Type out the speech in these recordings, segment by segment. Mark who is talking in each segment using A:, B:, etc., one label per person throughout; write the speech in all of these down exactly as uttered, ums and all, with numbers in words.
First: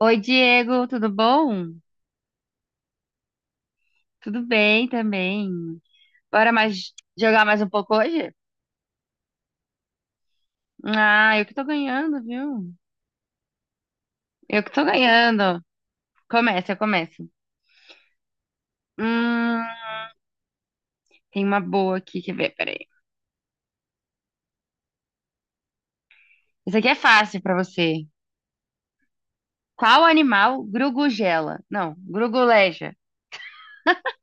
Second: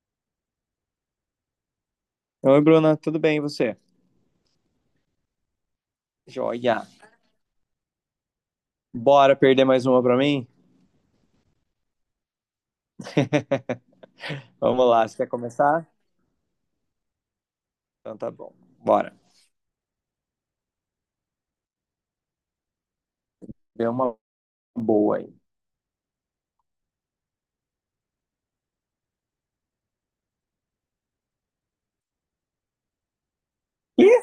A: Oi, Diego, tudo bom?
B: Oi, Bruna, tudo bem e você?
A: Tudo bem também. Bora
B: Joia.
A: mais jogar mais um pouco hoje?
B: Bora perder mais uma pra mim?
A: Ah, eu que tô ganhando, viu? Eu que tô
B: Vamos lá, você quer
A: ganhando.
B: começar?
A: Começa, eu começo.
B: Então tá bom, bora.
A: Hum, Tem uma boa aqui, quer ver? Peraí.
B: Deu uma boa aí.
A: Isso aqui é fácil pra você. Qual animal grugugela? Não, gruguleja.
B: Ih!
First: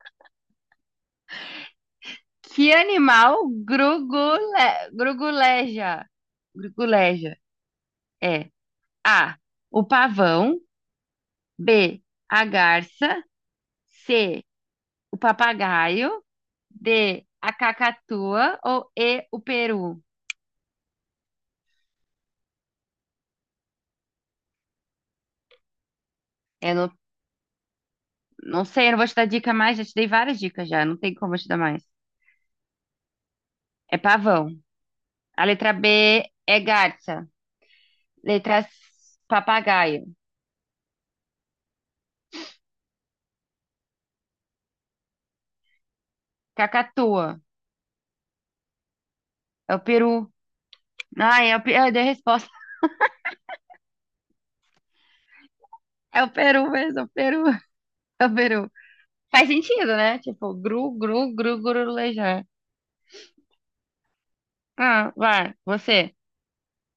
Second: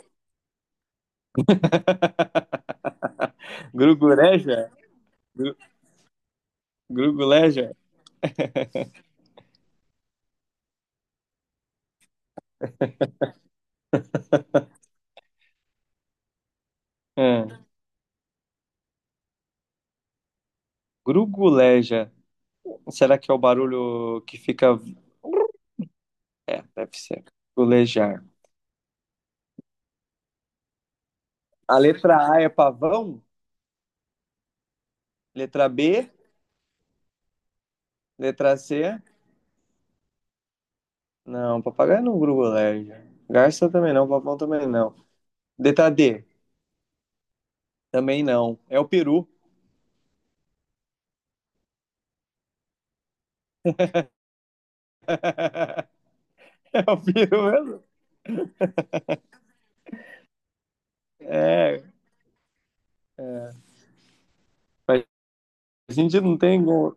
A: Que animal
B: Gruguleja?
A: grugule...
B: Gru-
A: gruguleja? Gruguleja.
B: Gruguleja?
A: É. A. O pavão. B. A garça. C. O papagaio. D, a
B: Hum,
A: cacatua ou E, o peru?
B: Gruguleja. Será que é o barulho que fica. É,
A: Eu não,
B: deve ser. Grugulejar.
A: não sei, eu não vou te dar dica mais, já te dei várias dicas já, não tem como eu te dar
B: A
A: mais.
B: letra A é pavão?
A: É pavão. A
B: Letra
A: letra
B: B?
A: B é garça.
B: Letra
A: Letra C,
B: C?
A: papagaio.
B: Não, papagaio não gruda alérgico. Garça também não, papão também não. D T D
A: Cacatua.
B: também não. É o peru.
A: É o peru. Ai, é o, pe- eu dei a resposta. É o peru
B: É o
A: mesmo, é o peru.
B: peru mesmo?
A: É o peru. Faz sentido, né? Tipo, gru, gru, gru,
B: É.
A: gurulejar.
B: Mas
A: Ah, vai,
B: a
A: você.
B: gente não tem. Como-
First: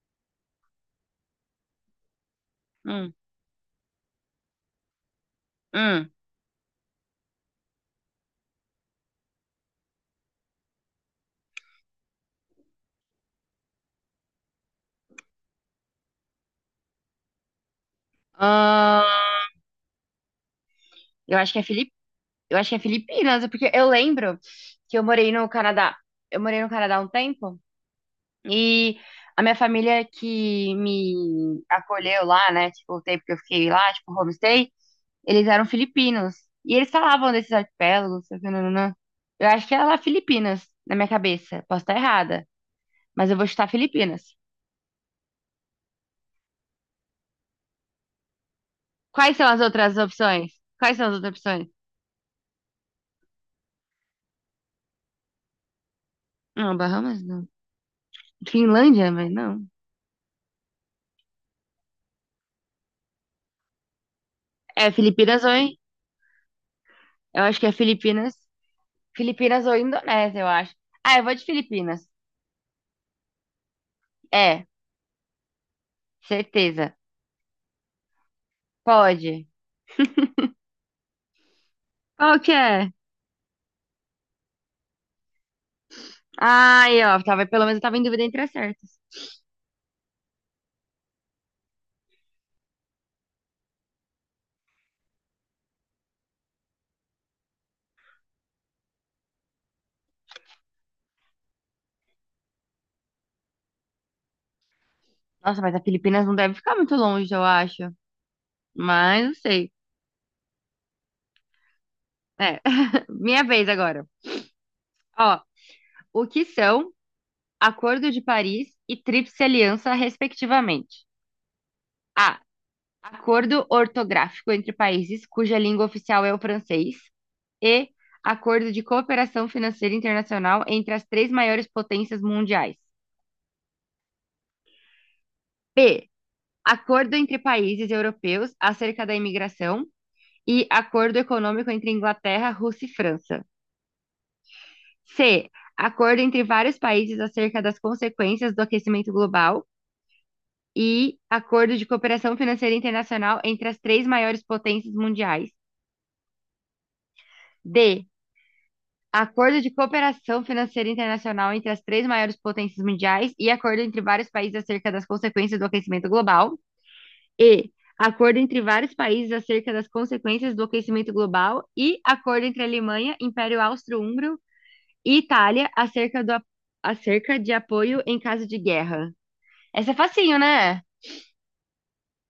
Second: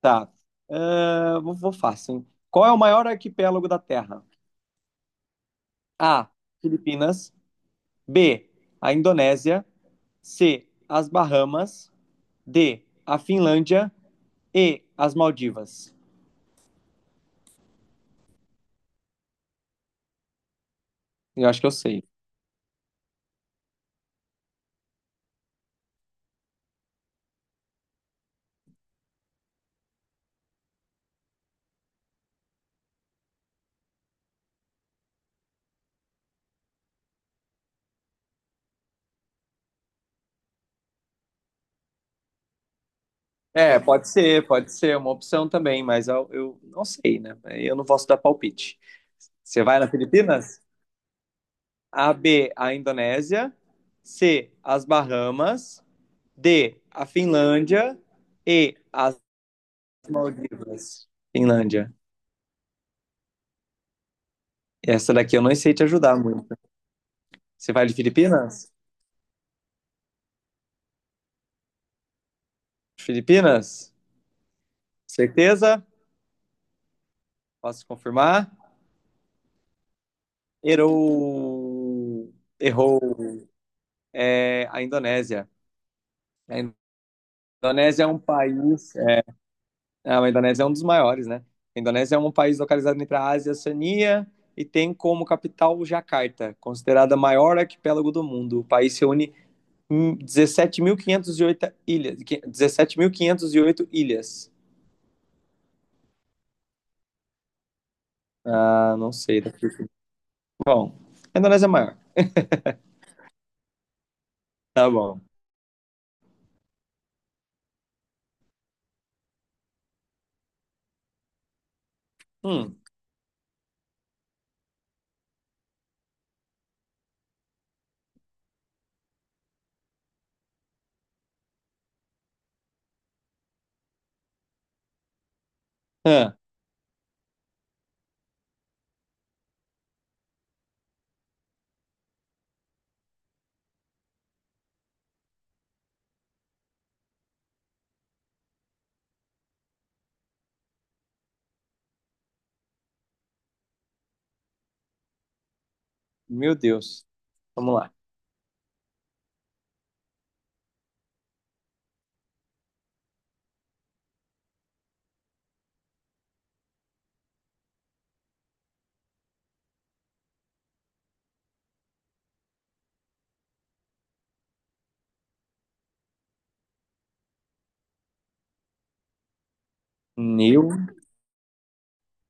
B: Tá. Ah, vou, vou fácil, hein? Qual é o maior
A: Hum,
B: arquipélago da Terra?
A: hum.
B: A. Filipinas. B. A Indonésia. C. As Bahamas. D. A Finlândia. E. As Maldivas.
A: Ah, eu
B: Eu
A: acho que
B: acho
A: é
B: que eu
A: Felipe.
B: sei.
A: Eu acho que é Filipinas, porque eu lembro que eu morei no Canadá. Eu morei no Canadá um tempo e a minha família que me acolheu lá, né? Tipo, o tempo que eu fiquei lá, tipo, homestay, eles eram filipinos. E eles falavam desses arquipélagos, sei o que, nananã. Eu acho que era lá Filipinas, na minha cabeça. Posso estar errada, mas eu vou chutar
B: É, pode
A: Filipinas.
B: ser, pode ser uma opção também, mas eu, eu não sei, né? Eu não posso dar palpite.
A: Quais são as
B: Você vai nas
A: outras opções?
B: Filipinas?
A: Quais são as outras opções?
B: A, B, a Indonésia. C, as Bahamas. D,
A: Não,
B: a
A: Bahamas não.
B: Finlândia. E,
A: Finlândia,
B: as
A: mas não.
B: Maldivas. Finlândia.
A: É
B: Essa daqui eu
A: Filipinas
B: não
A: oi.
B: sei te ajudar muito.
A: Eu acho que é
B: Você vai de
A: Filipinas.
B: Filipinas?
A: Filipinas ou Indonésia, eu acho. Ah, eu vou de Filipinas.
B: Filipinas?
A: É,
B: Certeza?
A: certeza.
B: Posso confirmar?
A: Pode.
B: Errou.
A: Qual que é?
B: Errou. É a Indonésia. A
A: Ai, ó, tava, pelo menos eu tava em
B: Indonésia é um
A: dúvida entre as certas.
B: país. Ah, a Indonésia é um dos maiores, né? A Indonésia é um país localizado entre a Ásia e a Oceania e tem como capital Jacarta, considerada a maior arquipélago do mundo. O país reúne hum, dezessete mil quinhentas e oito ilhas. dezessete mil quinhentas e oito ilhas.
A: Nossa, mas a Filipinas não deve ficar muito longe, eu acho.
B: Ah, não
A: Mas não
B: sei. Daqui-
A: sei.
B: Bom, a Indonésia é maior.
A: É, minha vez agora.
B: Tá bom.
A: Ó, o que são Acordo de Paris e Tríplice Aliança, respectivamente? A.
B: Hum,
A: Acordo ortográfico entre países cuja língua oficial é o francês, e Acordo de Cooperação Financeira Internacional entre as três maiores potências mundiais. B.
B: ah,
A: Acordo entre países europeus acerca da imigração e Acordo Econômico entre Inglaterra, Rússia e França. C. Acordo entre vários países acerca das consequências do aquecimento global e Acordo de Cooperação Financeira Internacional entre as três maiores potências mundiais.
B: meu Deus. Vamos lá.
A: D. Acordo de cooperação financeira internacional entre as três maiores potências mundiais e acordo entre vários países acerca das consequências do aquecimento global. E, acordo entre vários países acerca das consequências do aquecimento global e acordo entre Alemanha, Império Austro-Húngaro e Itália acerca do, a- acerca de apoio em caso de guerra. Essa é facinho,
B: Meu,
A: né?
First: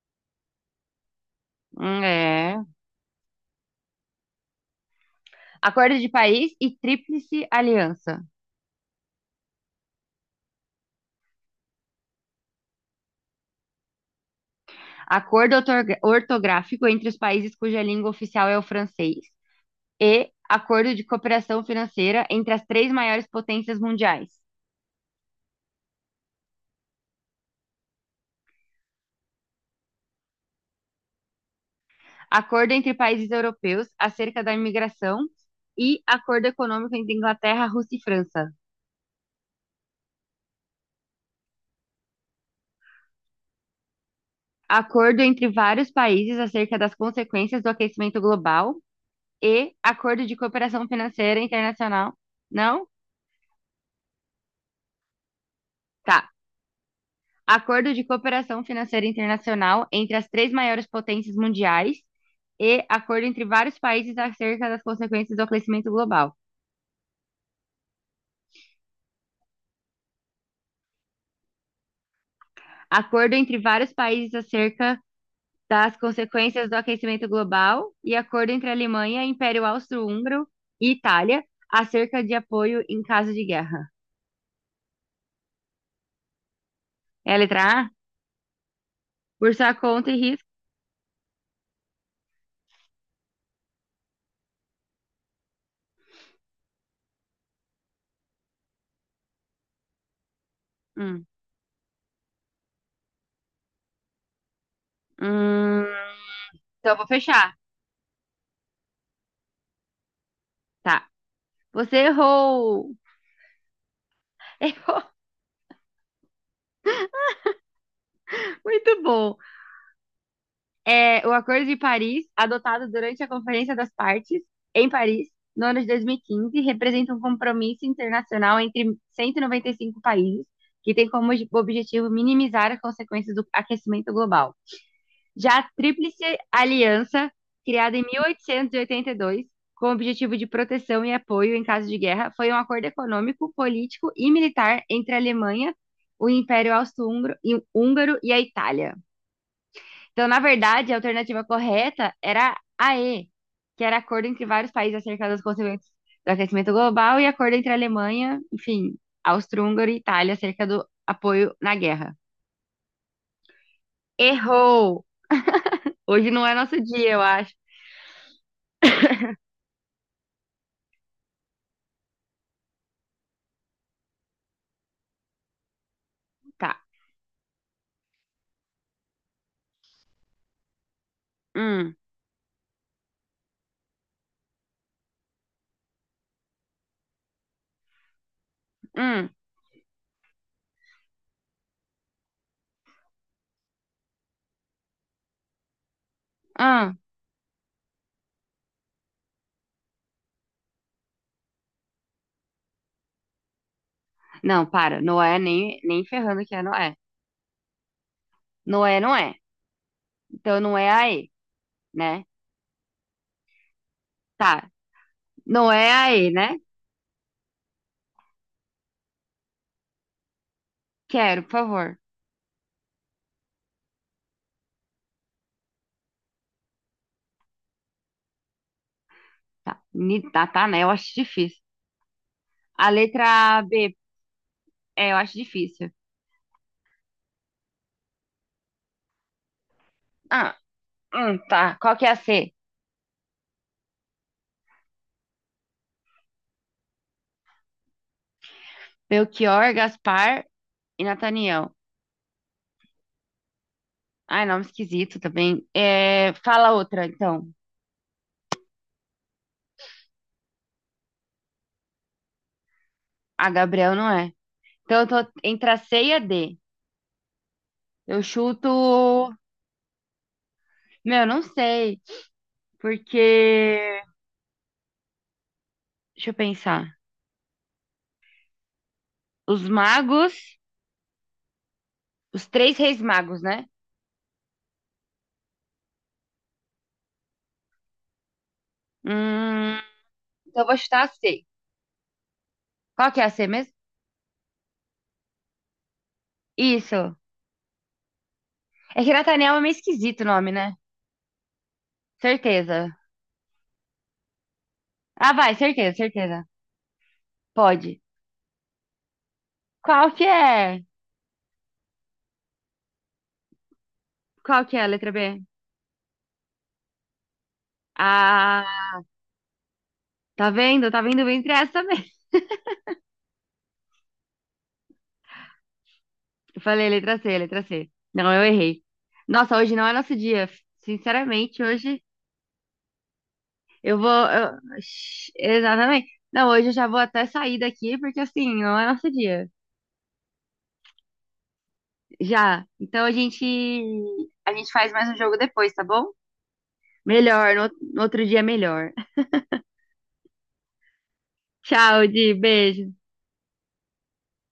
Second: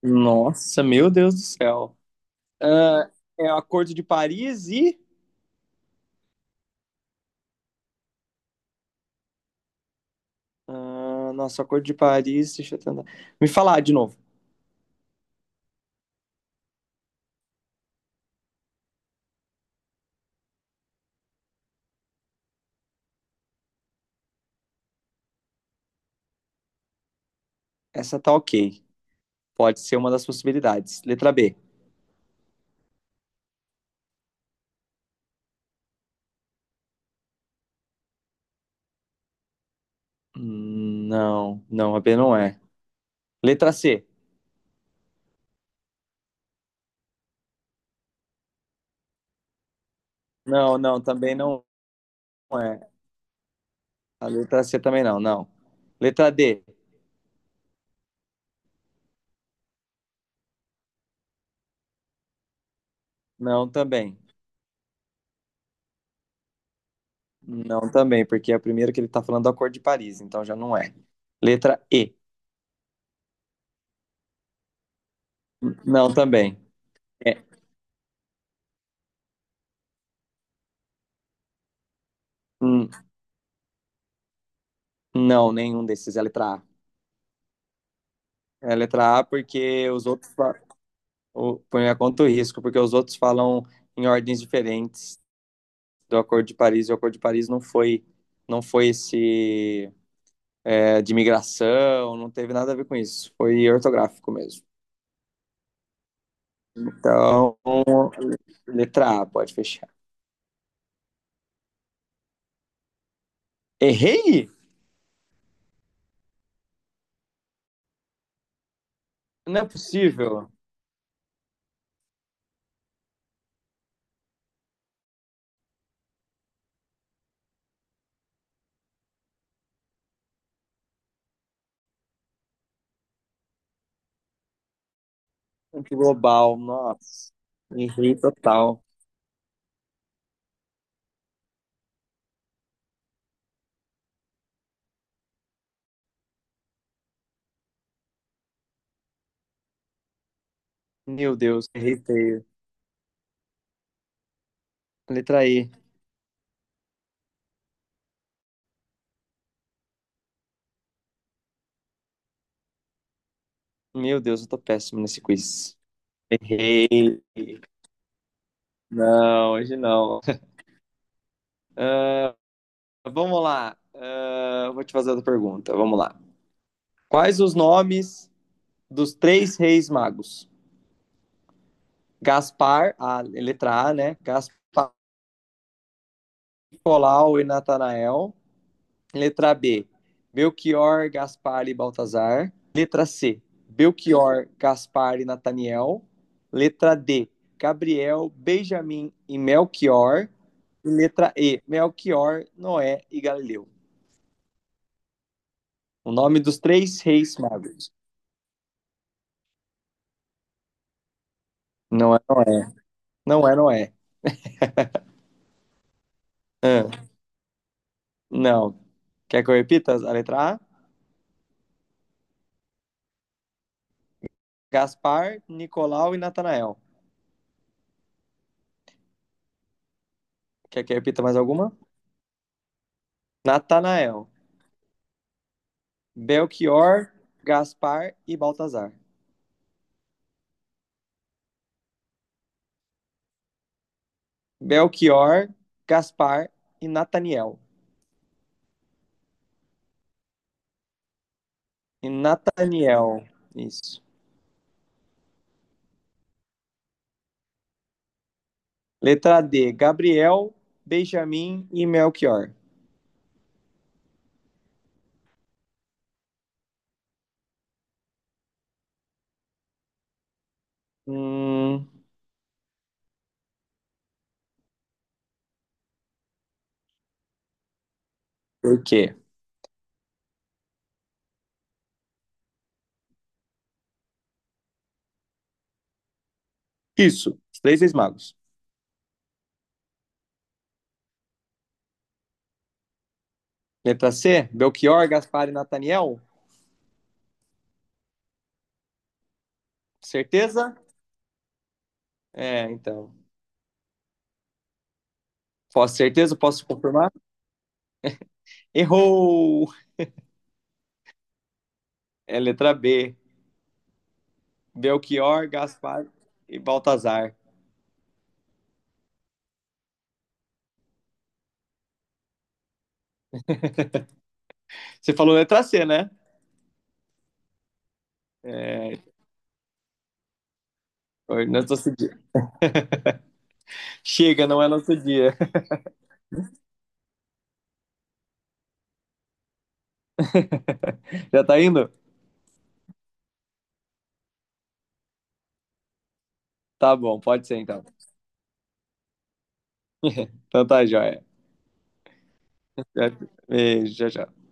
B: nossa, meu Deus do céu.
A: Hum, é.
B: Ah, é o Acordo de Paris e
A: Acordo de país e tríplice aliança.
B: Ah, nossa, Acordo de Paris, deixa eu tentar. Me falar de novo.
A: Acordo ortorga- ortográfico entre os países cuja língua oficial é o francês, e Acordo de Cooperação Financeira entre as três maiores potências mundiais.
B: Essa tá ok. Pode ser uma das possibilidades. Letra B.
A: Acordo entre países europeus acerca da imigração e Acordo Econômico entre Inglaterra, Rússia e França.
B: Hum, Não, não, a B não é. Letra C.
A: Acordo entre vários países acerca das consequências do aquecimento global e Acordo de
B: Não,
A: Cooperação
B: não, também
A: Financeira
B: não
A: Internacional. Não?
B: é. A letra C também não, não.
A: Tá.
B: Letra D.
A: Acordo de Cooperação Financeira Internacional entre as três maiores potências mundiais e acordo entre
B: Não,
A: vários países
B: também.
A: acerca das consequências do aquecimento global.
B: Não, também, porque é a primeira que ele tá falando do Acordo de Paris, então já não é. Letra E.
A: Acordo entre vários países acerca das
B: Não, também.
A: consequências do aquecimento
B: É,
A: global e acordo entre Alemanha, Império Austro-Húngaro e Itália acerca de apoio
B: hum,
A: em caso de guerra.
B: não, nenhum desses é a letra A.
A: É a letra A?
B: É a letra A
A: Por sua
B: porque os
A: conta e
B: outros
A: risco.
B: o- por minha conta o risco, porque os outros falam em ordens diferentes do Acordo de Paris, e o Acordo de Paris não foi, não foi esse é, de
A: Hum.
B: migração, não teve nada a ver com isso, foi ortográfico mesmo.
A: Hum, então eu vou
B: Então,
A: fechar.
B: letra A, pode fechar.
A: Tá. Você errou!
B: Errei?
A: Errou! Muito bom.
B: Não é possível.
A: É o Acordo de Paris, adotado durante a Conferência das Partes, em Paris, no ano de dois mil e quinze, representa um compromisso internacional entre cento e noventa e cinco países, que tem como ob- objetivo minimizar as consequências do aquecimento global. Já a Tríplice
B: Global,
A: Aliança,
B: nossa,
A: criada em
B: errei total.
A: mil oitocentos e oitenta e dois, com o objetivo de proteção e apoio em caso de guerra, foi um acordo econômico, político e militar entre a Alemanha, o Império Austro-Húngaro e a Itália. Então, na verdade, a
B: Meu
A: alternativa
B: Deus, errei
A: correta
B: feio.
A: era a E, que era acordo entre vários países acerca das
B: Letra E.
A: consequências do aquecimento global e acordo entre a Alemanha, enfim, Áustria, Hungria e Itália acerca do apoio na guerra.
B: Meu Deus, eu tô péssimo
A: Errou!
B: nesse quiz.
A: Hoje não é nosso dia, eu
B: Errei.
A: acho.
B: Não, hoje não. Ah, Vamos lá. Ah, vou te fazer outra pergunta. Vamos lá.
A: Tá.
B: Quais os nomes dos três reis magos?
A: Hum,
B: Gaspar, a letra A, né? Gaspar, Nicolau e Natanael.
A: hum,
B: Letra B, Belchior, Gaspar e Baltazar. Letra C, Belchior, Gaspar e Nataniel. Letra
A: hum.
B: D, Gabriel, Benjamin e Melchior. E letra E, Melchior, Noé e Galileu.
A: Não, para. Noé nem, nem
B: O nome
A: ferrando que
B: dos
A: é Noé.
B: três reis magos.
A: Noé não é. Então não é a E,
B: Não é
A: né?
B: Noé. Não é Noé.
A: Tá. Não é a E, né?
B: Ah, não. Quer que eu repita a letra A?
A: Quero, por favor.
B: Gaspar, Nicolau e Natanael.
A: Tá, Ni- tá, tá, né?
B: Quer
A: Eu
B: que eu
A: acho
B: repita mais
A: difícil.
B: alguma?
A: A letra B,
B: Natanael,
A: é, eu acho difícil.
B: Belchior, Gaspar e Baltazar.
A: Ah, hum, tá. Qual que é a C?
B: Belchior, Gaspar e Nataniel.
A: Belchior, Gaspar e Nathaniel.
B: E Nataniel, isso.
A: Ai, nome esquisito também. É, fala outra, então.
B: Letra D, Gabriel, Benjamin e Melchior.
A: A Gabriel não é. Então eu tô entre a C e a D. Eu chuto. Meu, não
B: Hum,
A: sei. Porque. Deixa eu pensar.
B: por quê?
A: Os magos. Os três reis magos, né?
B: Isso, os três ex-magos.
A: Hum, então eu vou chutar a C. Qual que é a C mesmo?
B: Letra C, Belchior, Gaspar e Nataniel.
A: Isso. É que Nathaniel é meio esquisito o nome, né?
B: Certeza? É,
A: Certeza.
B: então.
A: Ah, vai, certeza,
B: Posso certeza?
A: certeza.
B: Posso confirmar?
A: Pode.
B: Errou!
A: Qual que é?
B: É letra B.
A: Qual que é a letra B?
B: Belchior, Gaspar e Baltazar.
A: Ah, tá vendo? Tá vendo entre essa mesmo.
B: Você falou letra C, né?
A: Eu falei letra C, letra C. Não, eu errei.
B: É,
A: Nossa, hoje não é nosso dia.
B: hoje não
A: Sinceramente,
B: é nosso
A: hoje
B: dia.
A: eu vou.
B: Chega,
A: eu-
B: não é nosso
A: Shhh,
B: dia.
A: exatamente. Não, hoje eu já vou até sair daqui, porque assim, não é nosso dia.
B: Já tá indo?
A: Já. Então a gente. A gente faz mais um jogo depois, tá bom?
B: Tá bom, pode
A: Melhor,
B: ser
A: no,
B: então.
A: no outro dia melhor.
B: Então tá, joia.
A: Tchau, Di. Beijo.
B: Já- Beijo, tchau, tchau.